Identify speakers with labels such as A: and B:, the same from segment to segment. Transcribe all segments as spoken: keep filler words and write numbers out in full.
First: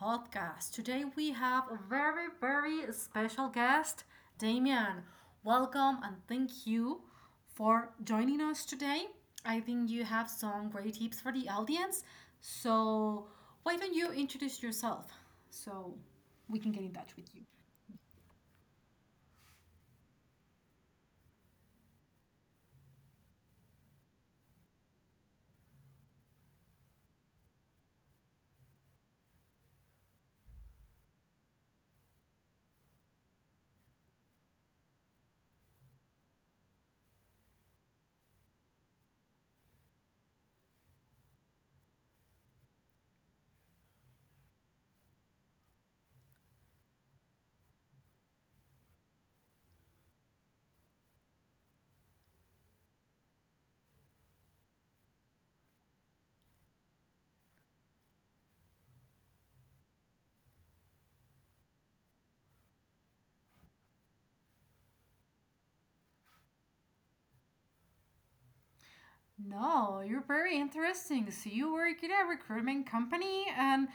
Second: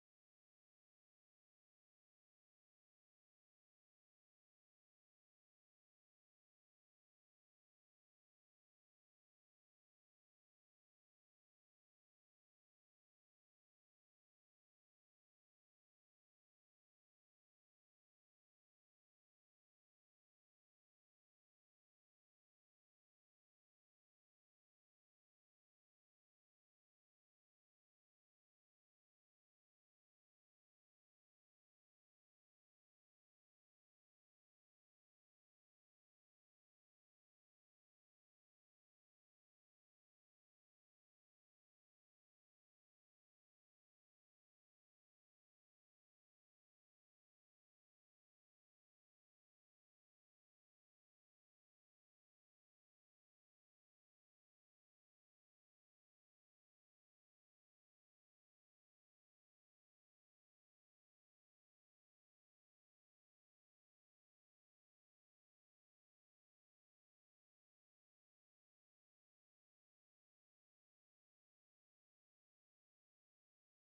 A: podcast. Today we have a very, very special guest, Damian. Welcome and thank you for joining us today. I think you have some great tips for the audience. So, why don't you introduce yourself so we can get in touch with you? No, you're very interesting. So you work in a recruitment company and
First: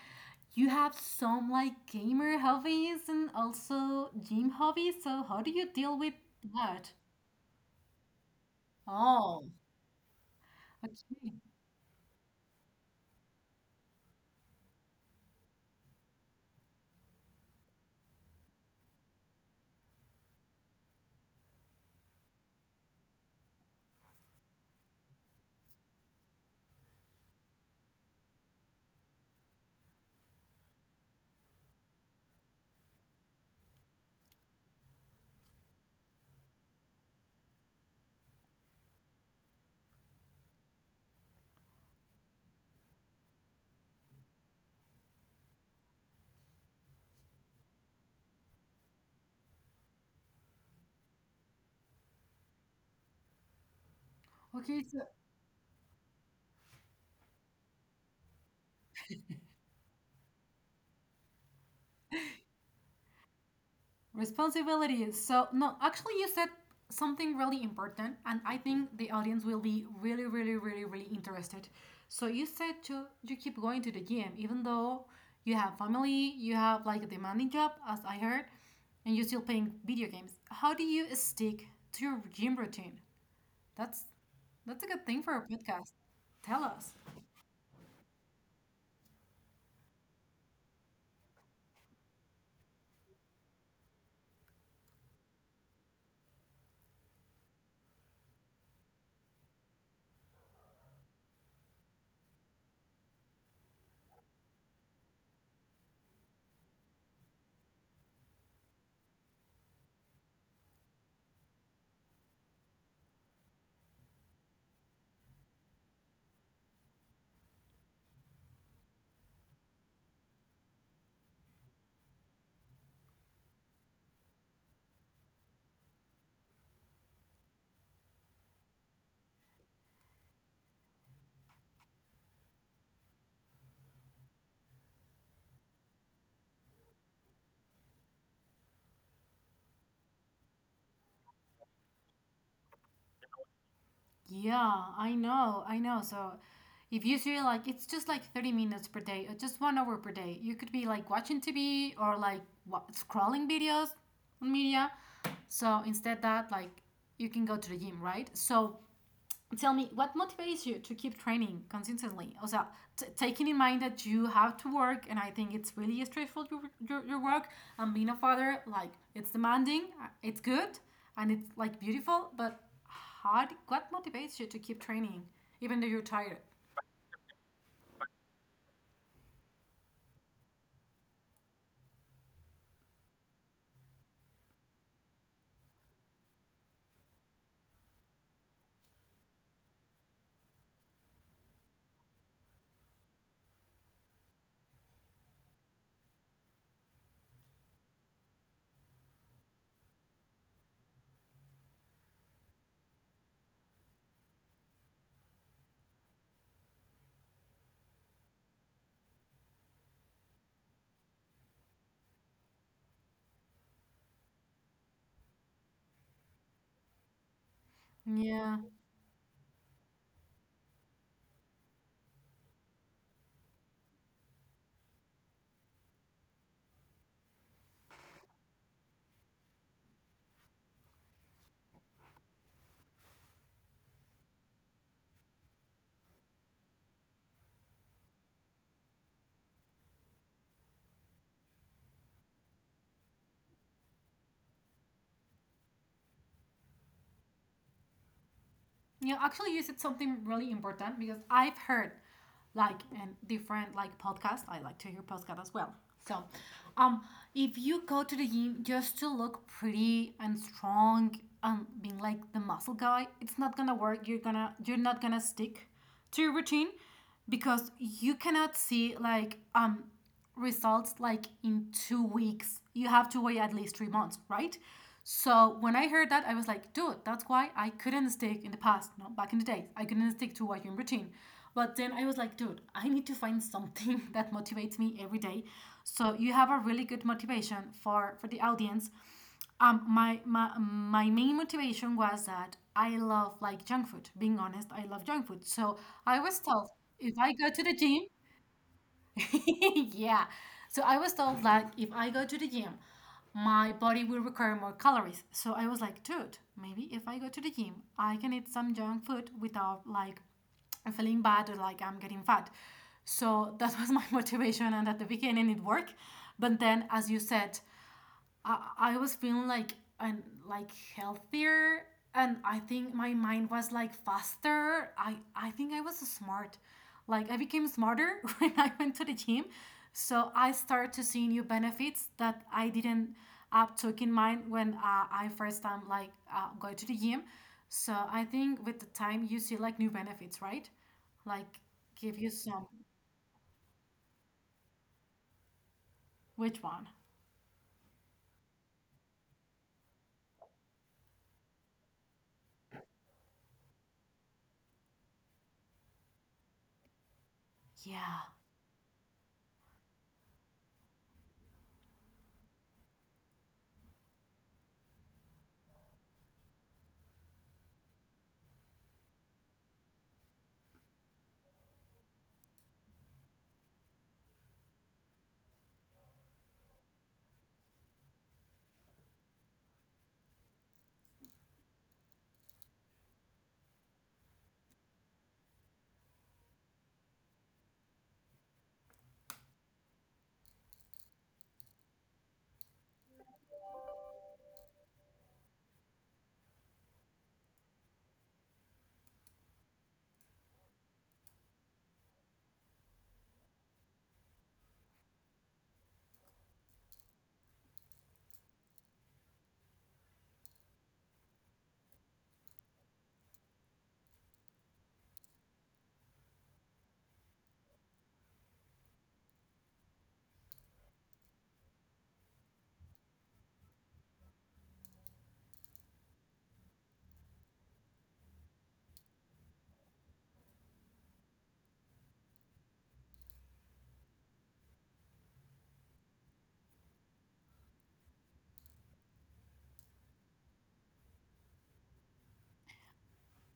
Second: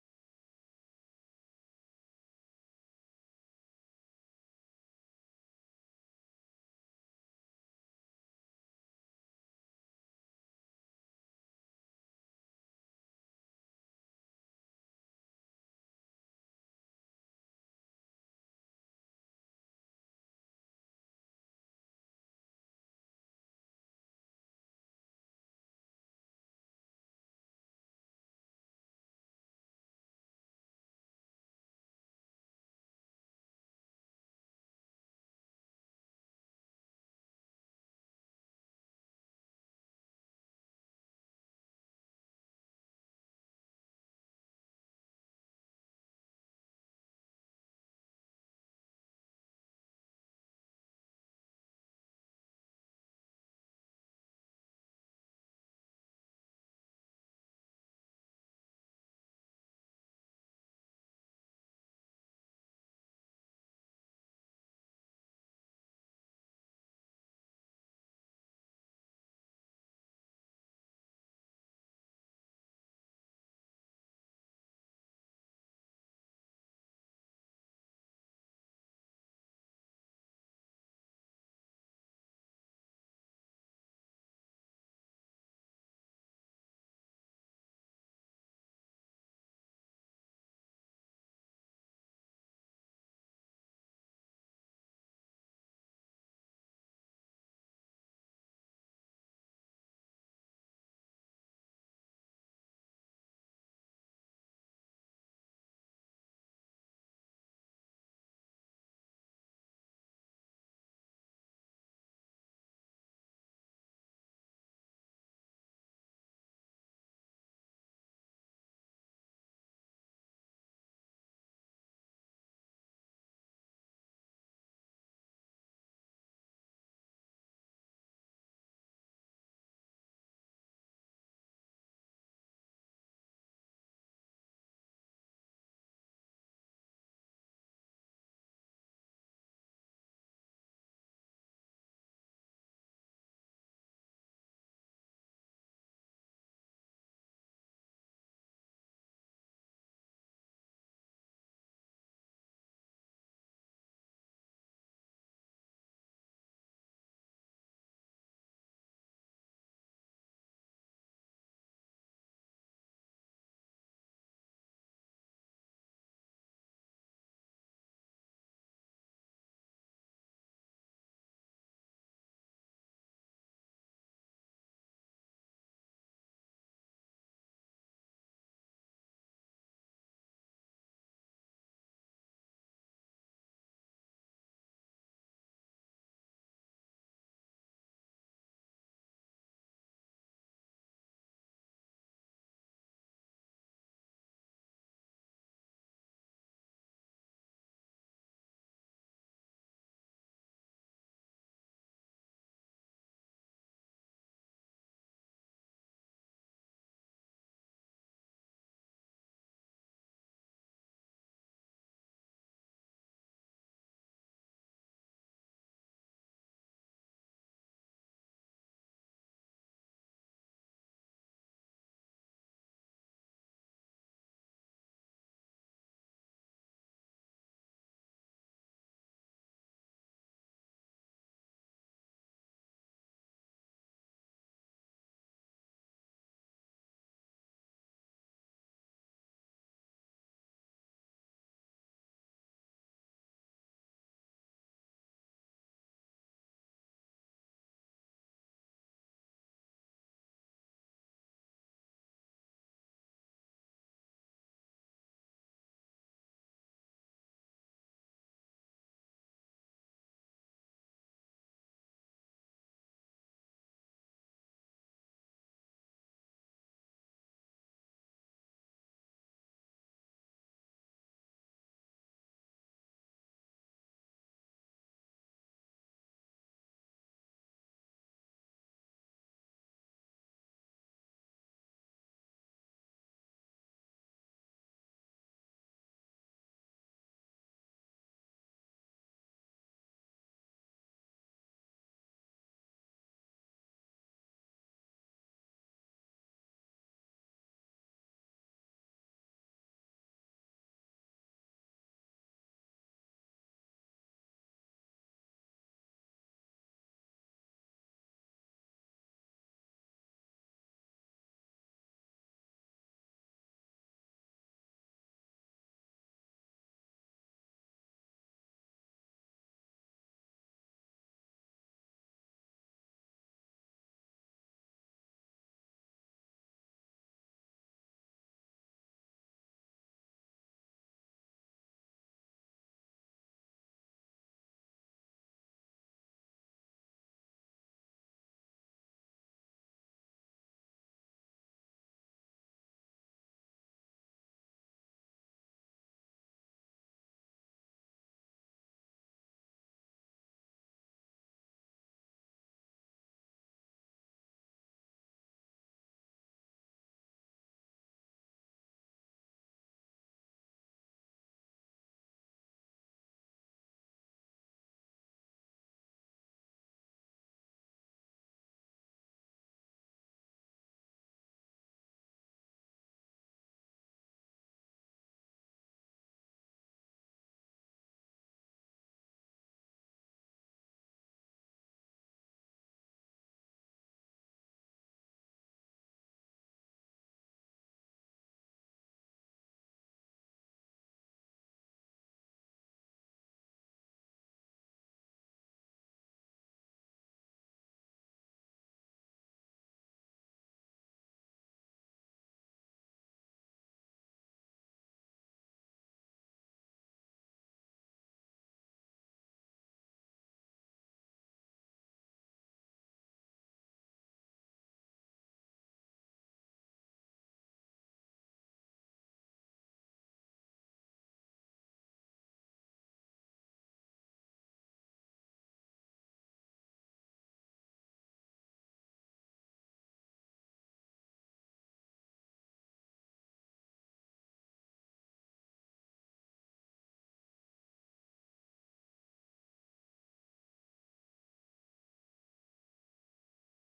A: you have some like gamer hobbies and also gym hobbies. So how do you deal with that? Oh, okay. Okay, so responsibilities. So, no, actually, you said something really important, and I think the audience will be really, really, really, really interested. So, you said to you keep going to the gym, even though you have family, you have like a demanding job, as I heard, and you're still playing video games. How do you stick to your gym routine? That's that's a good thing for a podcast. Tell us. Yeah, I know, I know. So if you see like it's just like thirty minutes per day or just one hour per day, you could be like watching T V or like wa scrolling videos on media. So instead that like you can go to the gym, right? So tell me, what motivates you to keep training consistently? Also, t- taking in mind that you have to work, and I think it's really stressful your, your, your work, and being a father, like, it's demanding, uh, it's good, and it's like beautiful, but how, d- what motivates you to keep training, even though you're tired? Yeah. You know, actually, you said something really important because I've heard like in different like podcasts. I like to hear podcasts as well. So, um, if you go to the gym just to look pretty and strong and being like the muscle guy, it's not gonna work. You're gonna you're not gonna stick to your routine because you cannot see like um results like in two weeks. You have to wait at least three months, right? So when I heard that, I was like, dude, that's why I couldn't stick in the past, no, back in the day. I couldn't stick to working routine. But then I was like, dude, I need to find something that motivates me every day. So you have a really good motivation for for the audience. Um, my, my my main motivation was that I love like junk food. Being honest, I love junk food. So I was told if I go to the gym, yeah. So I was told like if I go to the gym, my body will require more calories. So I was like, dude, maybe if I go to the gym, I can eat some junk food without like feeling bad or like I'm getting fat. So that was my motivation and at the beginning it worked. But then as you said, I, I was feeling like and like healthier and I think my mind was like faster. I, I think I was smart. Like I became smarter when I went to the gym. So I started to see new benefits that I didn't uh, took in mind when uh, I first time like uh, going to the gym. So I think with the time you see like new benefits, right? Like give you some. Which one? Yeah.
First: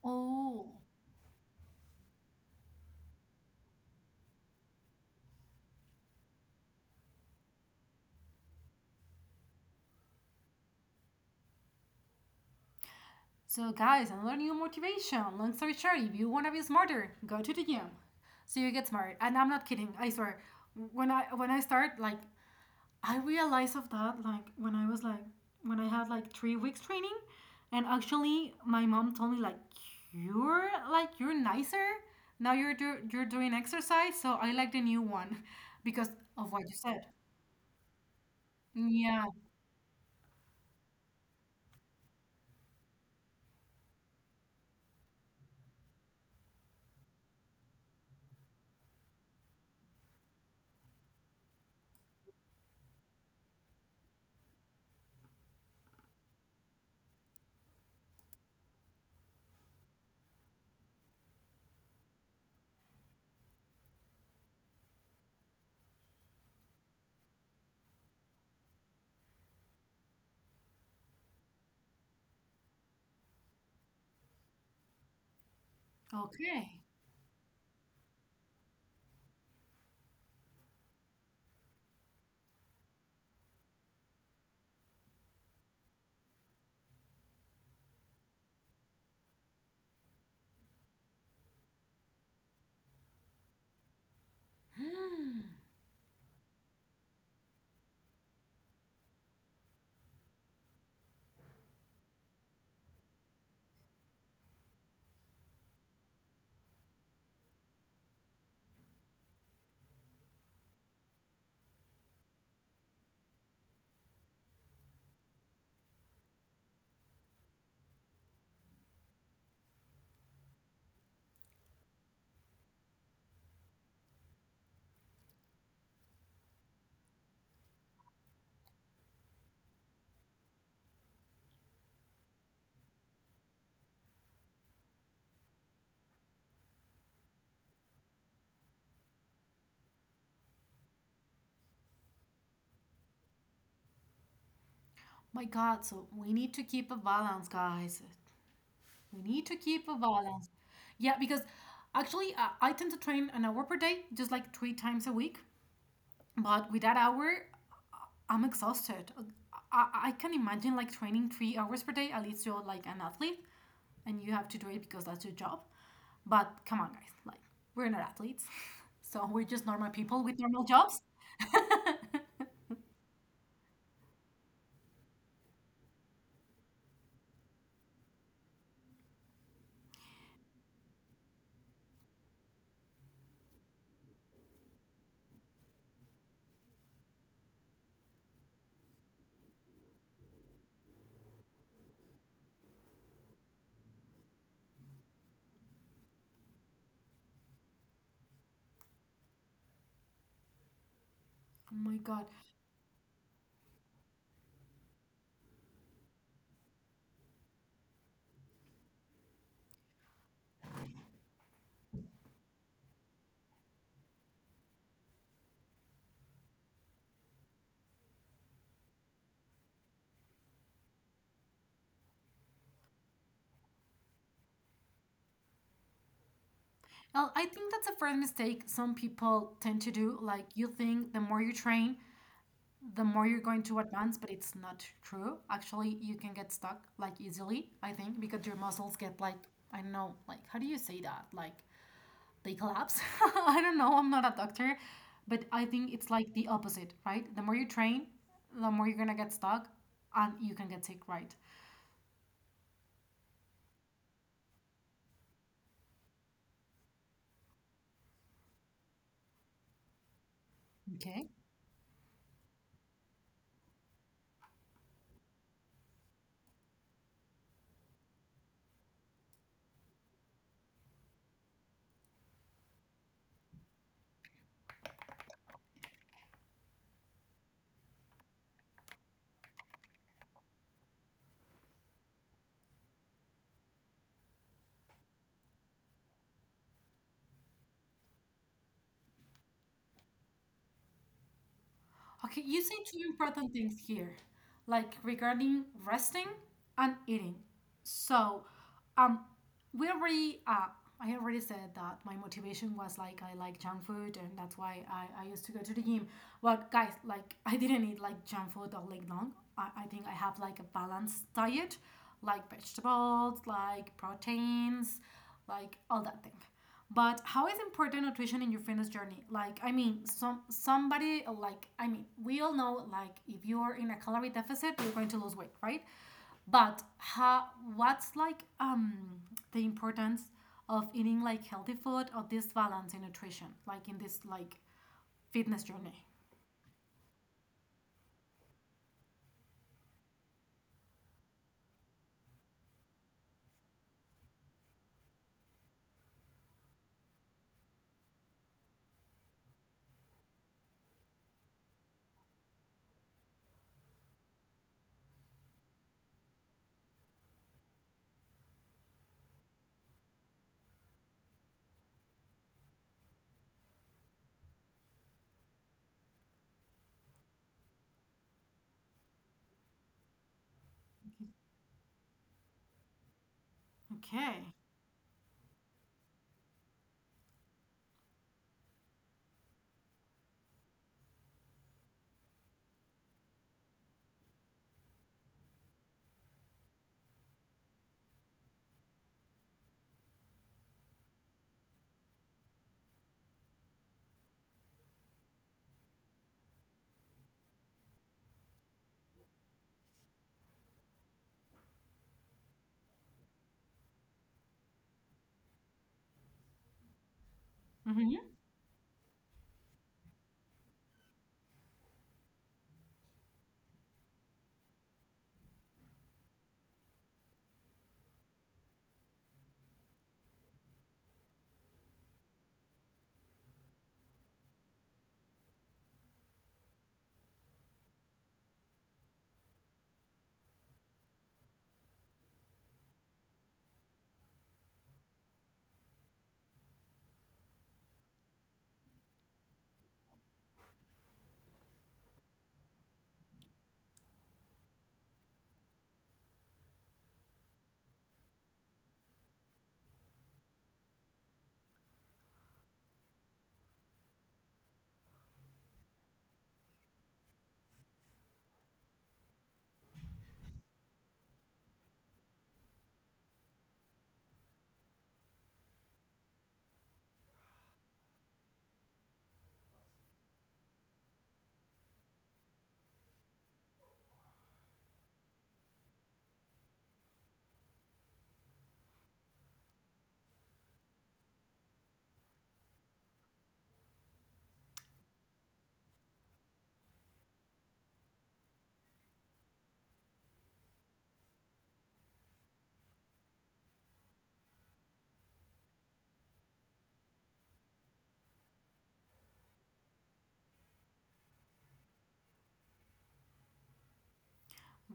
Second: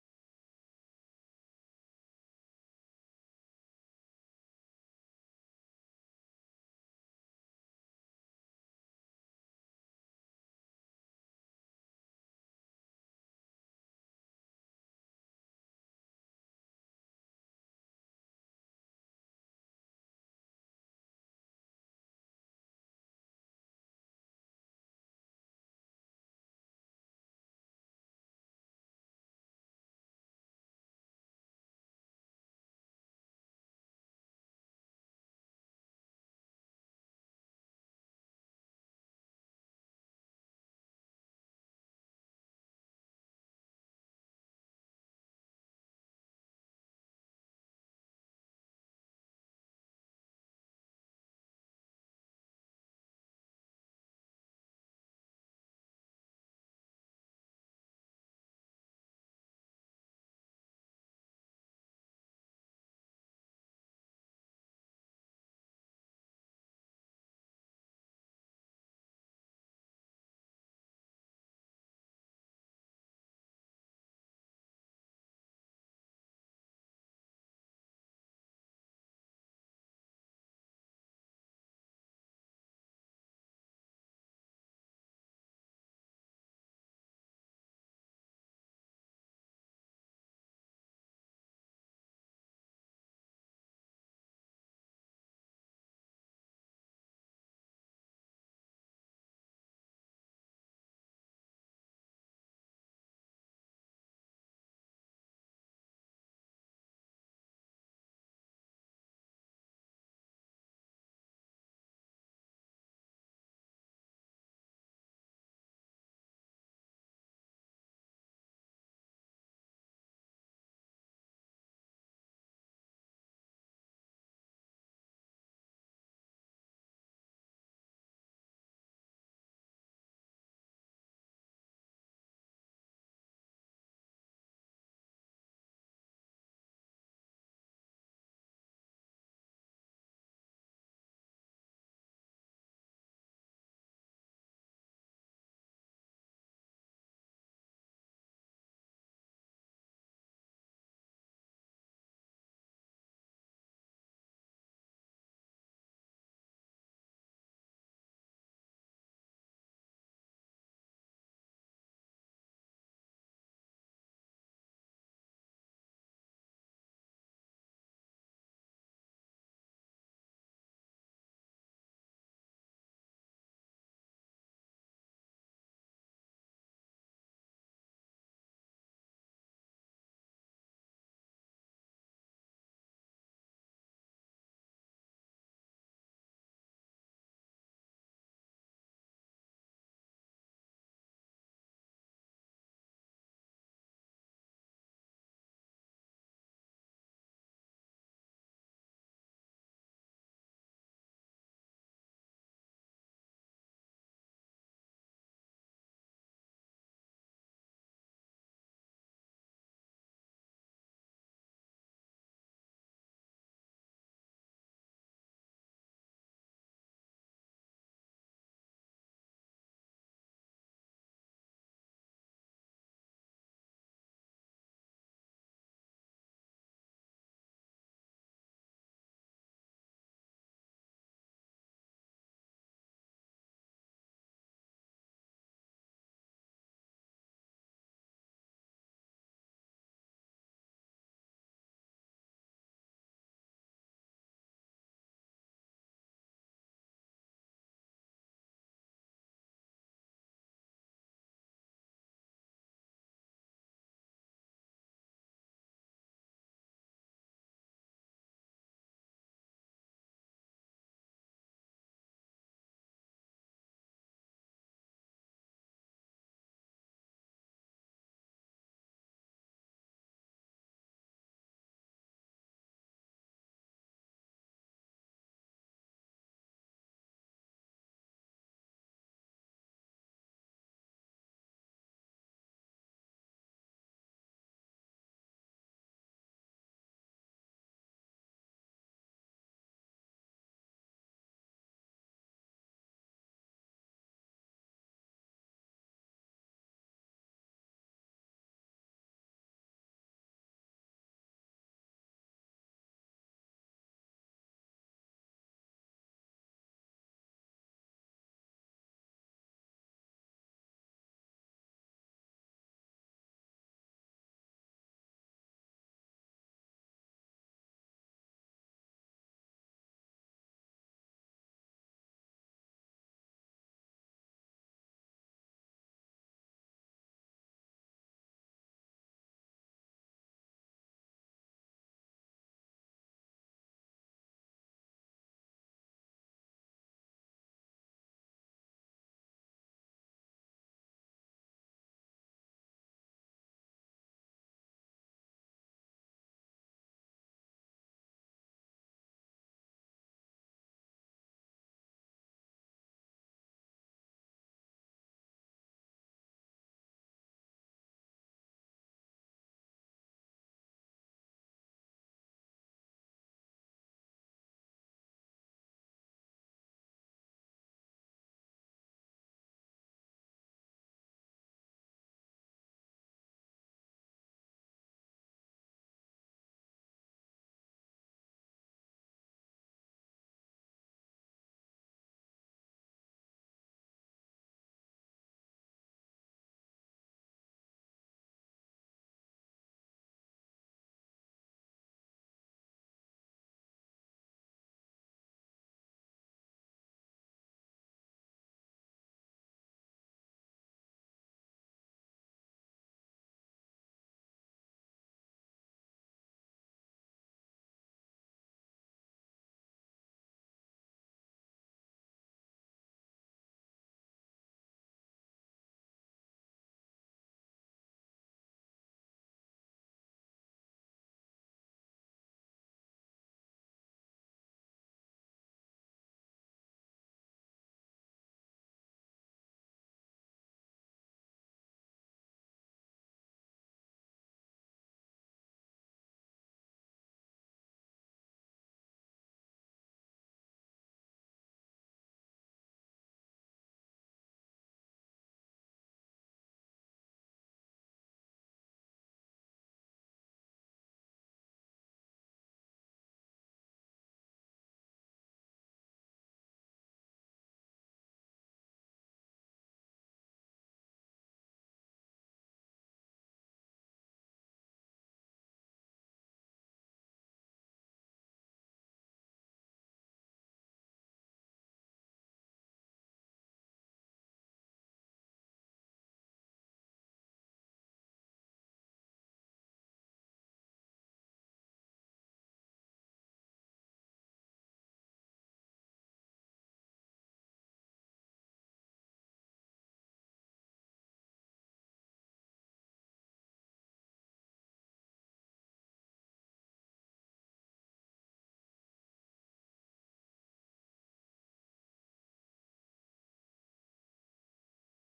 A: Oh. So, guys, another new motivation. Long story short, if you want to be smarter, go to the gym. So you get smart. And I'm not kidding. I swear. When I when I start like I realized of that like when I was like when I had like three weeks training, and actually my mom told me like you're like you're nicer now. You're do- you're doing exercise, so I like the new one because of what you said. Yeah. Okay. My God, so we need to keep a balance, guys. We need to keep a balance. Yeah, because actually, uh, I tend to train an hour per day, just like three times a week. But with that hour, I'm exhausted. I, I can imagine like training three hours per day, at least you're like an athlete and you have to do it because that's your job. But come on, guys, like we're not athletes. So we're just normal people with normal jobs. Oh my God. Well, I think that's a first mistake some people tend to do. Like, you think the more you train, the more you're going to advance, but it's not true. Actually, you can get stuck like easily, I think, because your muscles get like, I don't know, like, how do you say that? Like, they collapse. I don't know, I'm not a doctor, but I think it's like the opposite, right? The more you train, the more you're gonna get stuck and you can get sick, right? Okay. Okay, you say two important things here, like regarding resting and eating. So, um, we already, uh, I already said that my motivation was like I like junk food and that's why I, I used to go to the gym. But guys, like I didn't eat like junk food all week long. I, I think I have like a balanced diet, like vegetables, like proteins, like all that thing. But how is important nutrition in your fitness journey? Like, I mean, some somebody like I mean, we all know like if you're in a calorie deficit, you're going to lose weight, right? But how what's like um the importance of eating like healthy food or this balance in nutrition, like in this like fitness journey? Okay.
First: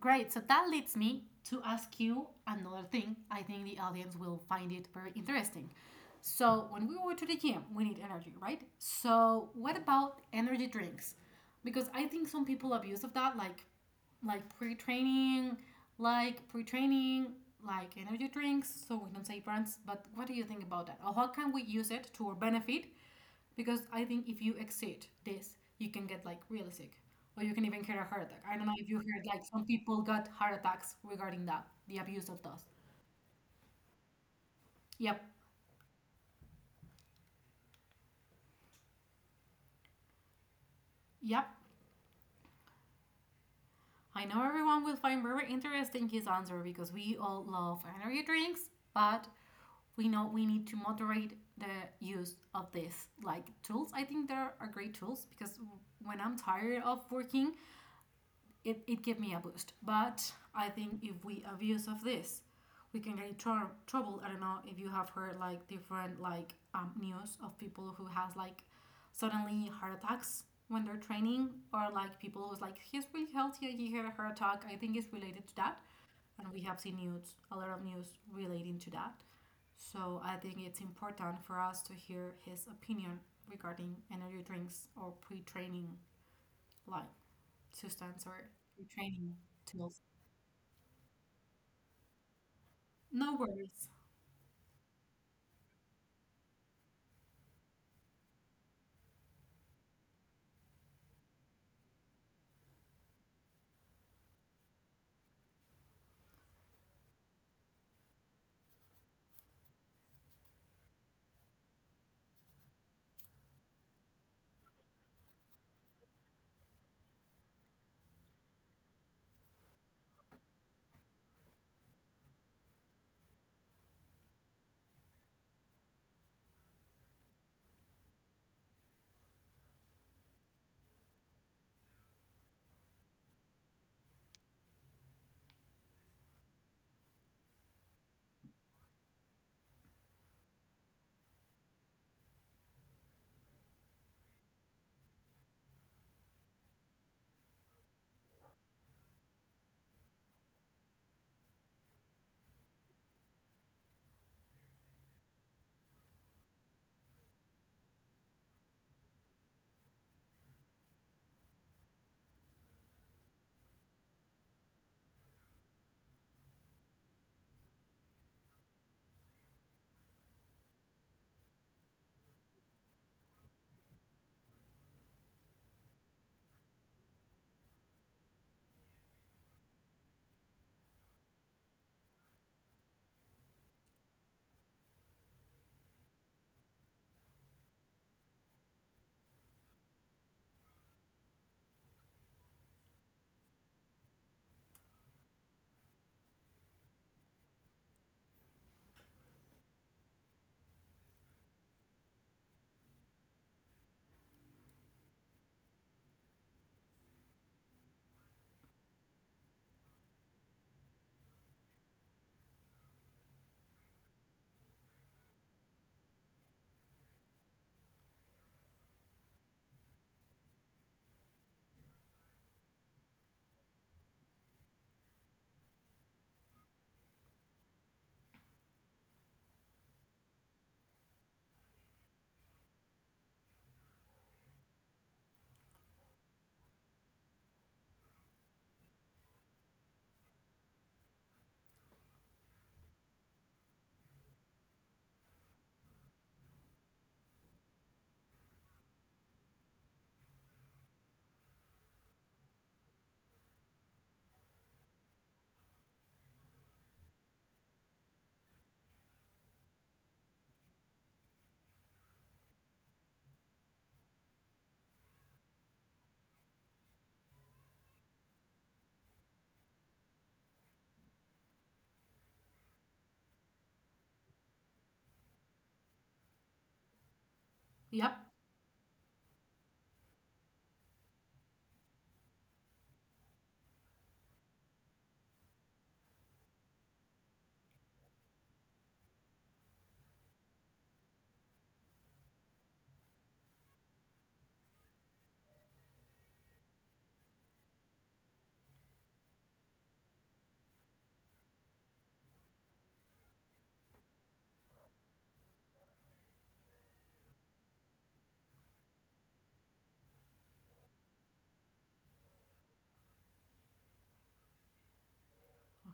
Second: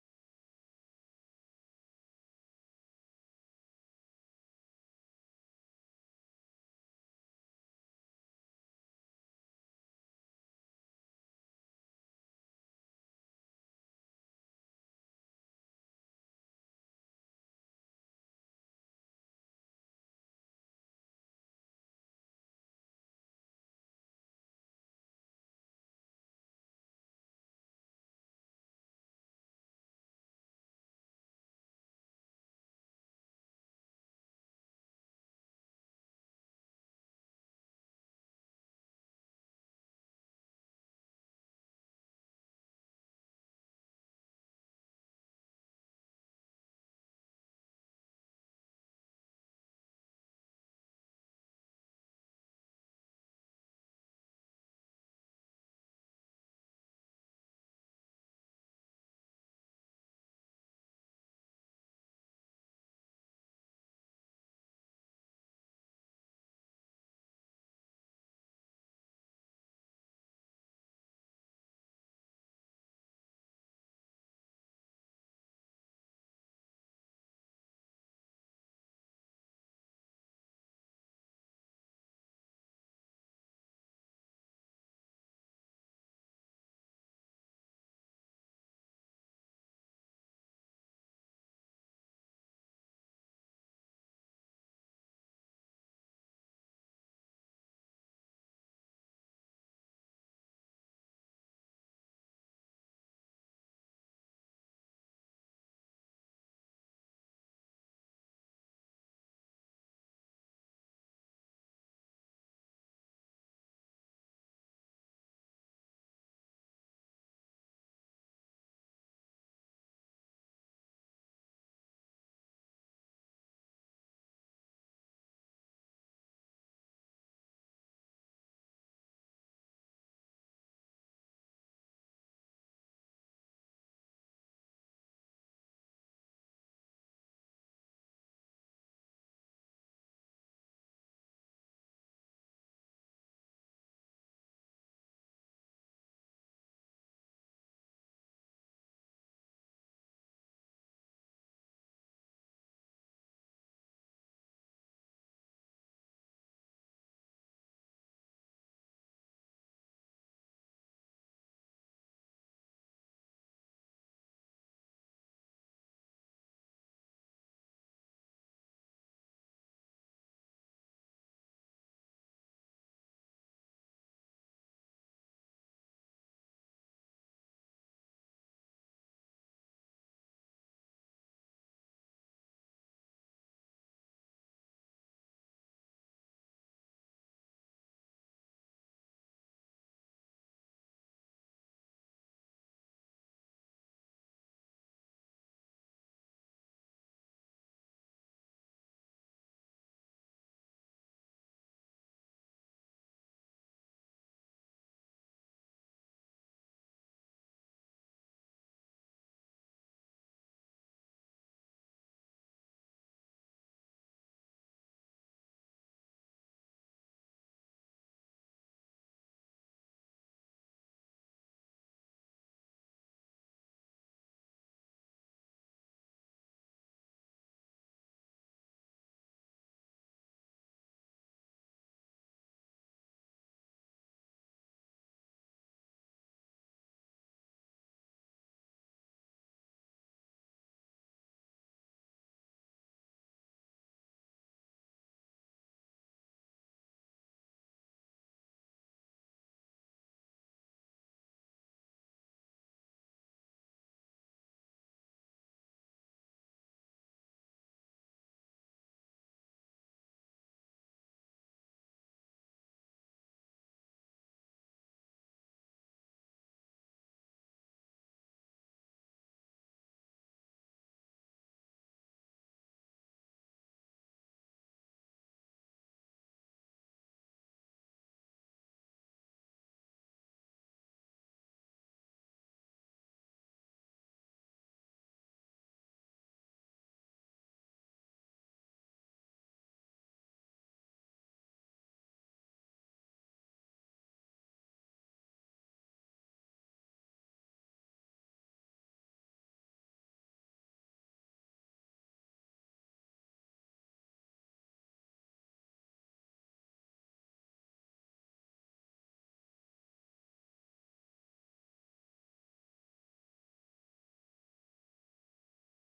A: Great. So that leads me to ask you another thing. I think the audience will find it very interesting. So, when we go to the gym, we need energy, right? So, what about energy drinks? Because I think some people abuse of that, like like pre-training, like pre-training, like energy drinks. So we don't say brands, but what do you think about that? Or how can we use it to our benefit because I think if you exceed this, you can get like really sick, or you can even get a heart attack. I don't know if you heard like some people got heart attacks regarding that, the abuse of those. Yep, yep. I know everyone will find very interesting his answer because we all love energy drinks, but we know we need to moderate the use of this like tools. I think there are great tools because when I'm tired of working, it, it gave me a boost. But I think if we abuse of this, we can get in tr- trouble. I don't know if you have heard like different like um, news of people who has like suddenly heart attacks when they're training, or like people who's like he's really healthy, he had a heart attack. I think it's related to that, and we have seen news a lot of news relating to that. So I think it's important for us to hear his opinion regarding energy drinks or pre-training like sustenance or training tools. No worries. Yep.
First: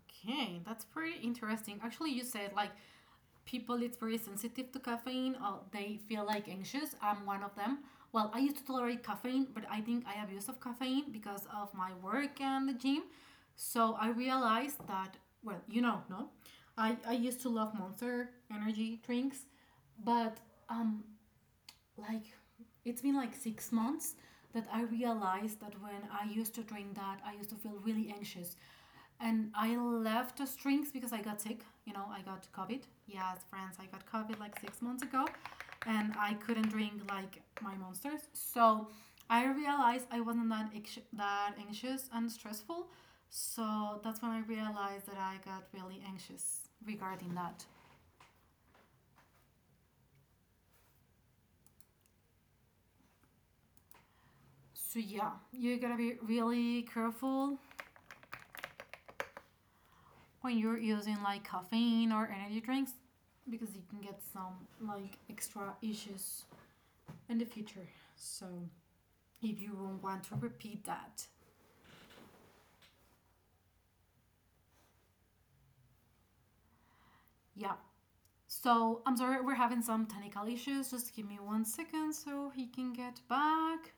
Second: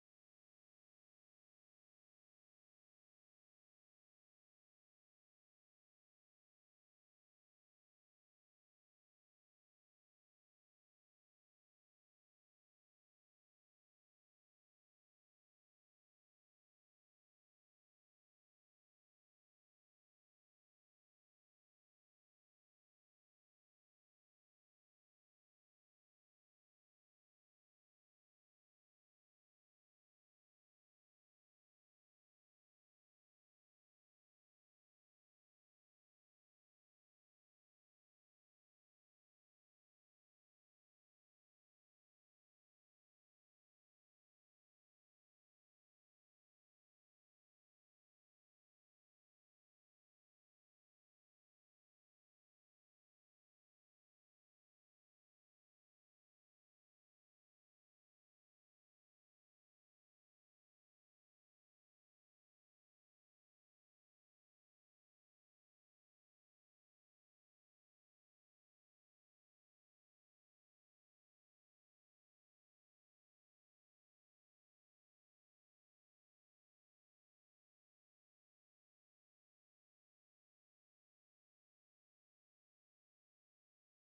A: Okay, that's pretty interesting. Actually, you said like people it's very sensitive to caffeine or they feel like anxious. I'm one of them. Well, I used to tolerate caffeine, but I think I abused of caffeine because of my work and the gym. So I realized that well, you know, no. I, I used to love monster energy drinks, but um like it's been like six months that I realized that when I used to drink that, I used to feel really anxious. And I left the drinks because I got sick. You know, I got COVID. Yes, friends, I got COVID like six months ago. And I couldn't drink like my monsters. So I realized I wasn't that, anxi- that anxious and stressful. So that's when I realized that I got really anxious regarding that. So yeah, you gotta be really careful when you're using like caffeine or energy drinks because you can get some like extra issues in the future. So if you won't want to repeat that, yeah. So I'm sorry, we're having some technical issues. Just give me one second so he can get back.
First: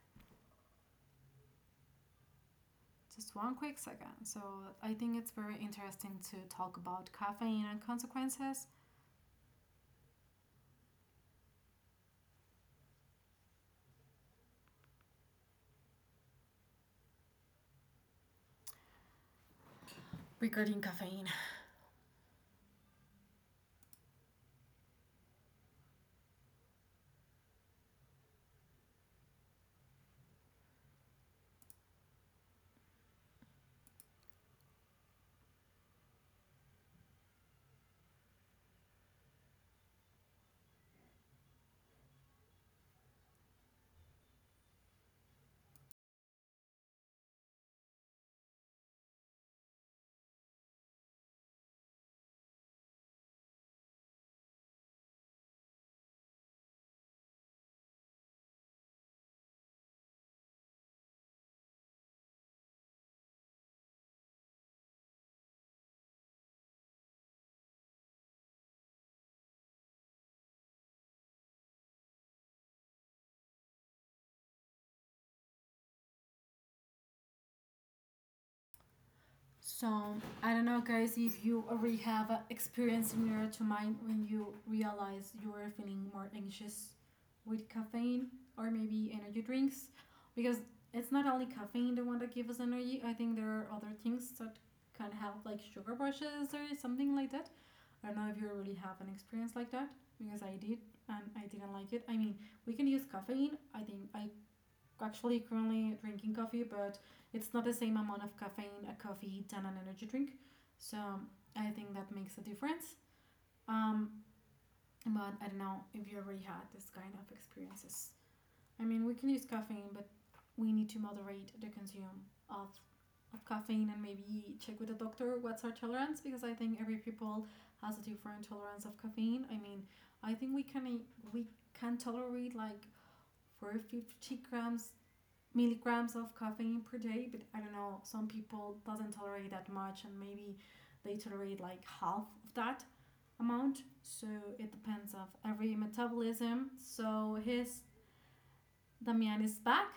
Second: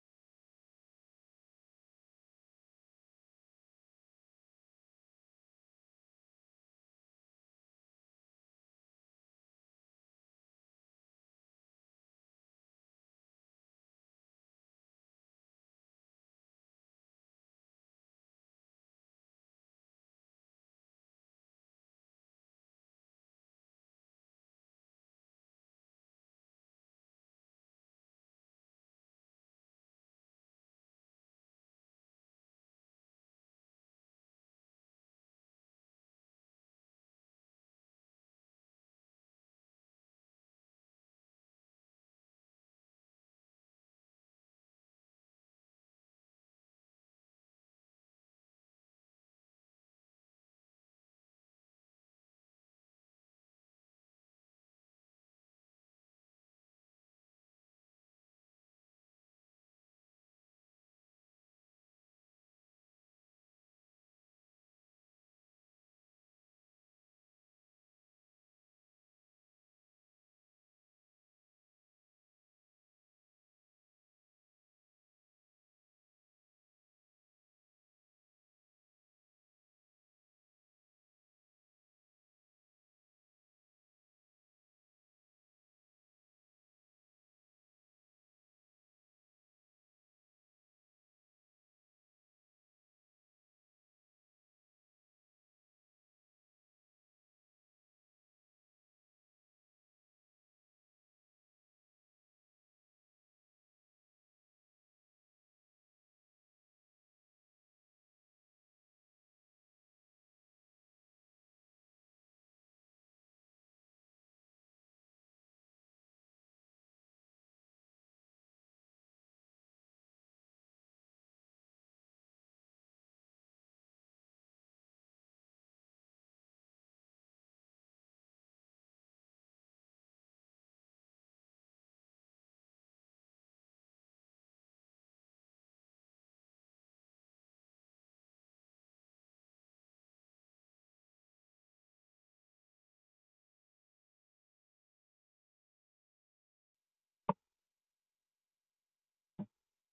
A: Just one quick second. So I think it's very interesting to talk about caffeine and consequences regarding caffeine. So I don't know, guys, if you already have an experience similar to mine when you realize you are feeling more anxious with caffeine or maybe energy drinks, because it's not only caffeine the one that gives us energy. I think there are other things that can help, like sugar rushes or something like that. I don't know if you already have an experience like that, because I did and I didn't like it. I mean, we can use caffeine. I think I actually currently drinking coffee, but it's not the same amount of caffeine a coffee than an energy drink. So I think that makes a difference. Um, but I don't know if you already had this kind of experiences. I mean, we can use caffeine, but we need to moderate the consume of of caffeine and maybe check with the doctor what's our tolerance because I think every people has a different tolerance of caffeine. I mean, I think we can we can tolerate like for fifty grams milligrams of caffeine per day, but I don't know, some people doesn't tolerate that much and maybe they tolerate like half of that amount. So it depends of every metabolism. So his Damian is back.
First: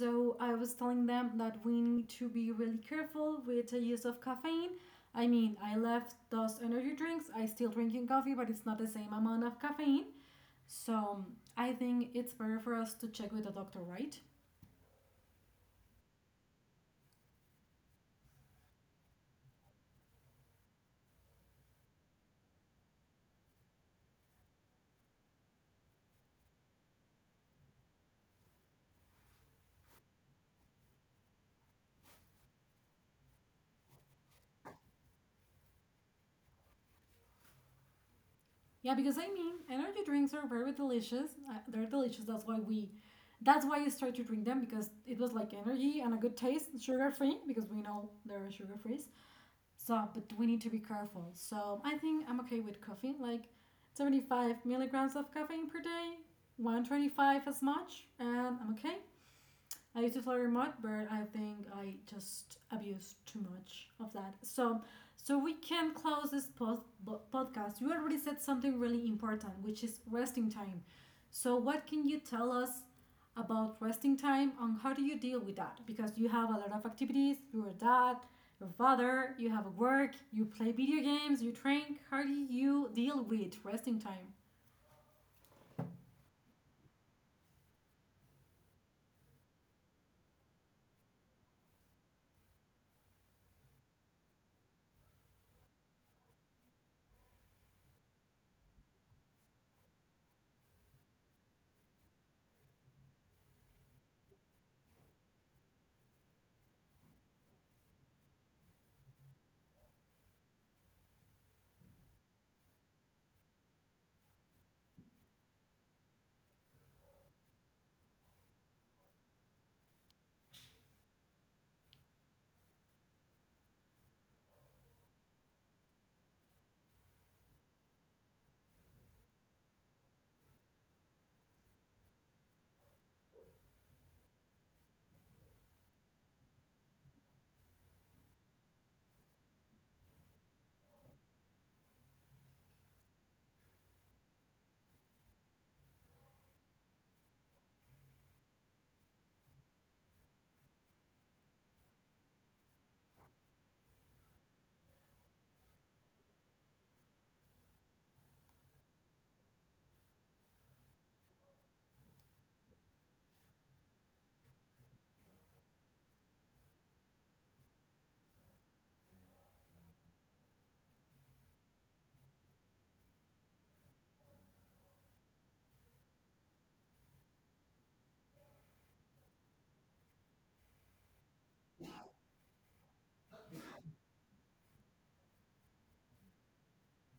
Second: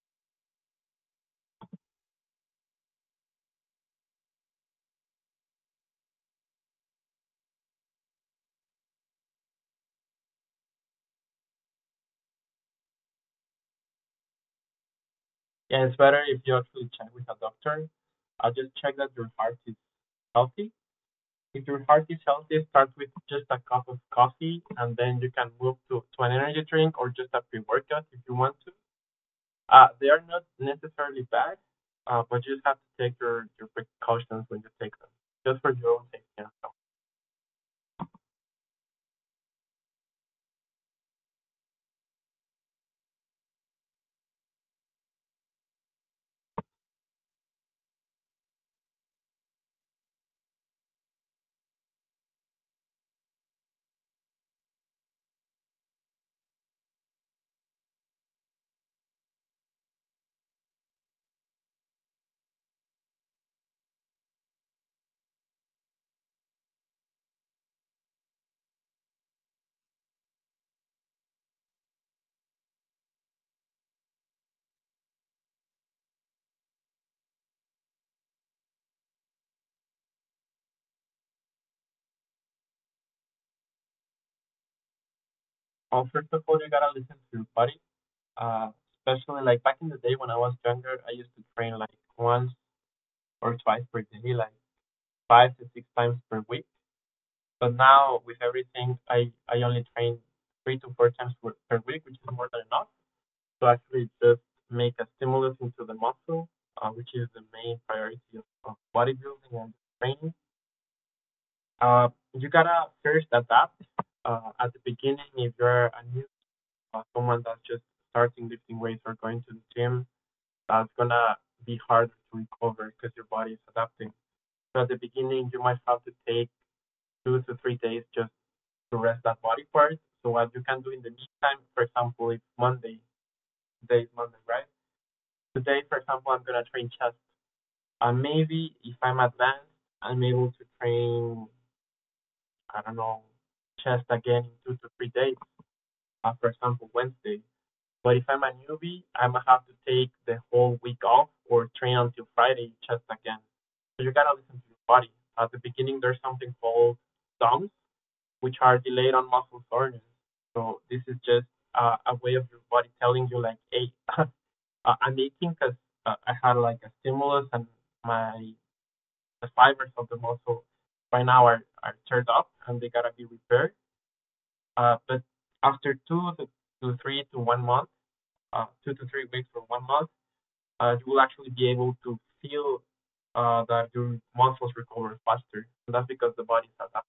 A: So I was telling them that we need to be really careful with the use of caffeine. I mean, I left those energy drinks, I still drinking coffee, but it's not the same amount of caffeine. So I think it's better for us to check with the doctor, right?
B: Yeah, it's better if you actually check with a doctor. I just check that your heart is healthy. If your heart is healthy, start with just a cup of coffee and then you can move to, to an energy drink or just a pre workout if you want to. Uh, they are not necessarily bad, uh, but you just have to take your, your precautions when you take them, just for your own safety. and health.
A: Yeah, because I mean, energy drinks are very delicious. Uh, they're delicious. That's why we, that's why I started to drink them because it was like energy and a good taste, sugar free because we know they're sugar free. So, but we need to be careful. So I think I'm okay with coffee, like seventy-five milligrams of caffeine per day, one twenty-five as much, and I'm okay. I used to flirt a lot, but I think I just abused too much of that. So, so we can close this post, bo- podcast. You already said something really important, which is resting time. So, what can you tell us about resting time and how do you deal with that? Because you have a lot of activities. You're a dad, your father. You have work. You play video games. You train. How do you deal with resting time?
B: Well, first of all, you gotta listen to your body, uh, especially like back in the day when I was younger, I used to train like once or twice per day, like five to six times per week. But now with everything, I I only train three to four times per week, which is more than enough to actually just make a stimulus into the muscle, uh, which is the main priority of, of bodybuilding and training. Uh, you gotta first adapt uh, at the beginning if you're a new uh, someone that's just starting lifting weights or going to the gym. That's gonna be harder to recover because your body is adapting. So at the beginning, you might have to take two to three days just to rest that body part. So what you can do in the meantime, for example, it's Monday. Today is Monday, right? Today, for example, I'm gonna train chest. And maybe if I'm advanced, I'm able to train, I don't know, chest again in two to three days. Uh, for example, Wednesday. But if I'm a newbie, I'm gonna have to take the whole week off or train until Friday chest again. So you gotta listen to your body. At the beginning, there's something called DOMS, which are delayed on muscle soreness. So this is just uh, a way of your body telling you like, hey, I'm aching because uh, I had like a stimulus and my the fibers of the muscle by now are are teared up and they gotta be repaired. Uh, but after two to, to three to one month, uh, two to three weeks or one month, uh, you will actually be able to feel uh, that your muscles recover faster. And that's because the body is adapting.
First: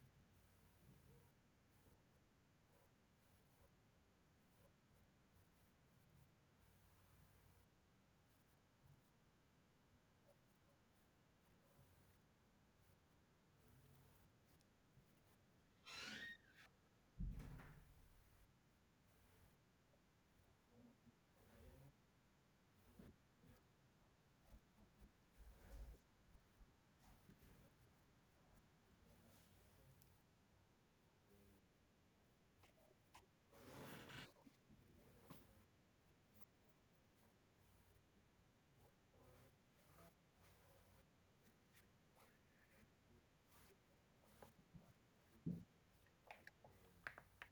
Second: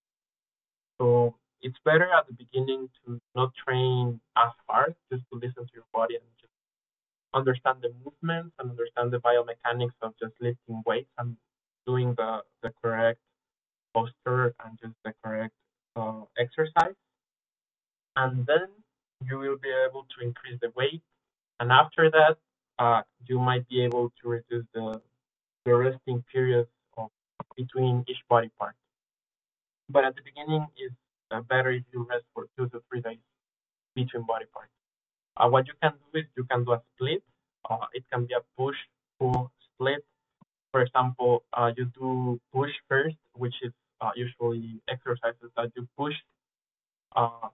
B: So it's better at the beginning to not train as hard, just to listen to your body and just understand the movements and understand the biomechanics of just lifting weights and doing the, the correct posture and just the correct uh, exercise. And then you will be able to increase the weight. And after that, uh, you might be able to reduce the, the resting periods of, between each body part. But at the beginning, it's uh, better if you rest for two to three days between body parts. Uh, what you can do is you can do a split. Uh, it can be a push pull split. For example, uh, you do push first, which is uh, usually exercises that you push uh,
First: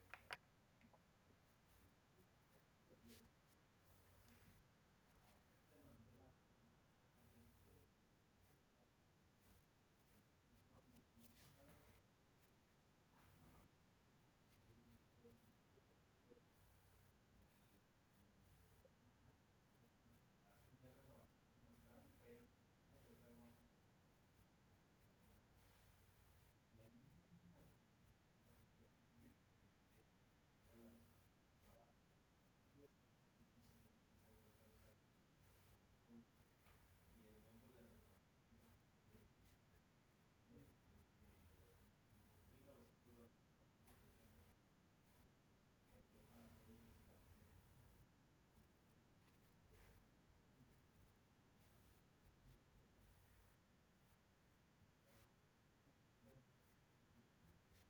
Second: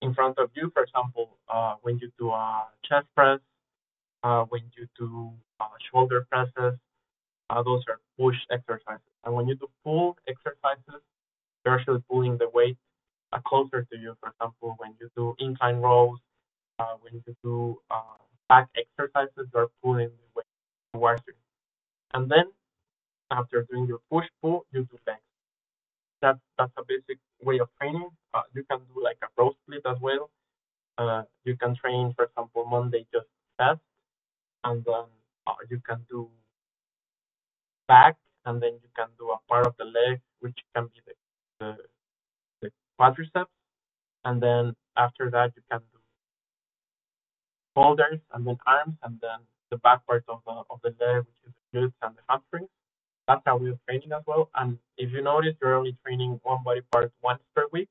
B: in front of you. For example, uh, when you do a chest press, uh, when you do uh, shoulder presses, uh, those are push exercises. And when you do pull exercises, you're actually pulling the weight uh, closer to you. For example, when you do incline rows uh, we need to do uh, back exercises. You're pulling the weight towards you. And then after doing your push pull, you do legs. That's that's a basic way of training. Uh, you can do like a row split as well. Uh, you can train, for example, Monday just chest, and then uh, you can do back, and then you can do a part of the leg, which can be the, the, the quadriceps, and then after that you can do shoulders and then arms and then the back part of the of the leg, which is the glutes and the hamstrings. That's how we're training as well. And if you notice, you're only training one body part once per week.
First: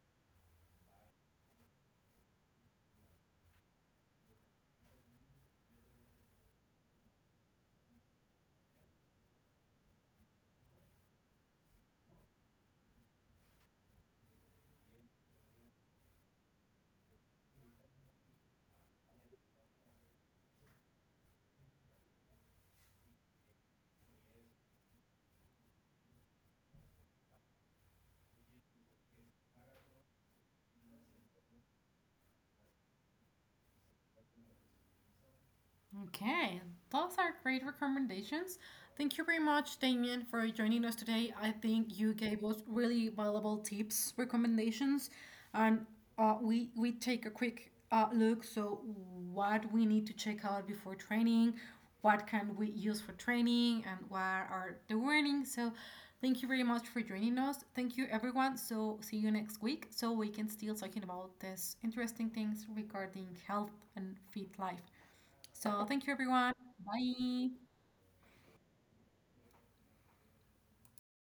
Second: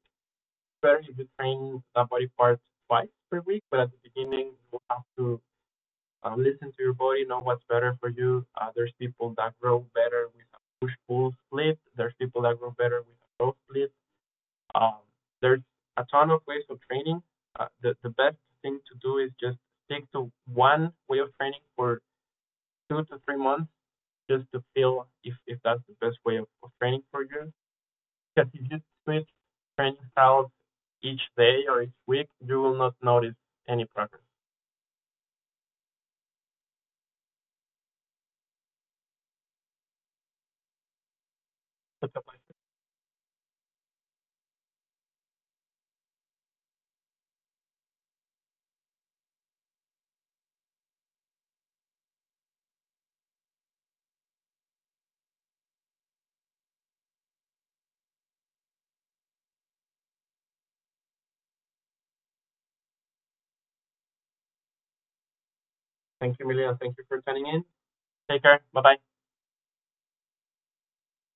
B: Better if you train that body part twice per week. But at the beginning, you have to uh, listen to your body, know what's better for you. Uh, there's people that grow better with a push pull split. There's people that grow better with a row split. Um, there's a ton of ways of training. Uh, the, the best thing to do is just stick to one way of training for two to three months just to feel if, if that's the best way of, of training for you. Because if you switch training styles each day or each week, you will not notice any progress.
A: Okay, those are great recommendations. Thank you very much, Damien, for joining us today. I think you
B: It's a
A: gave
B: pleasure.
A: us really valuable tips, recommendations, and uh, we we take a quick uh, look. So, what we need to check out before training, what can we use for training, and what are the warnings. So, thank you very much for joining us. Thank you, everyone. So, see you next week. So we can still talking about these interesting things regarding health and fit life. So thank you,
B: Thank you,
A: everyone.
B: Millie, thank you for tuning
A: Bye.
B: in. Take care. Bye bye.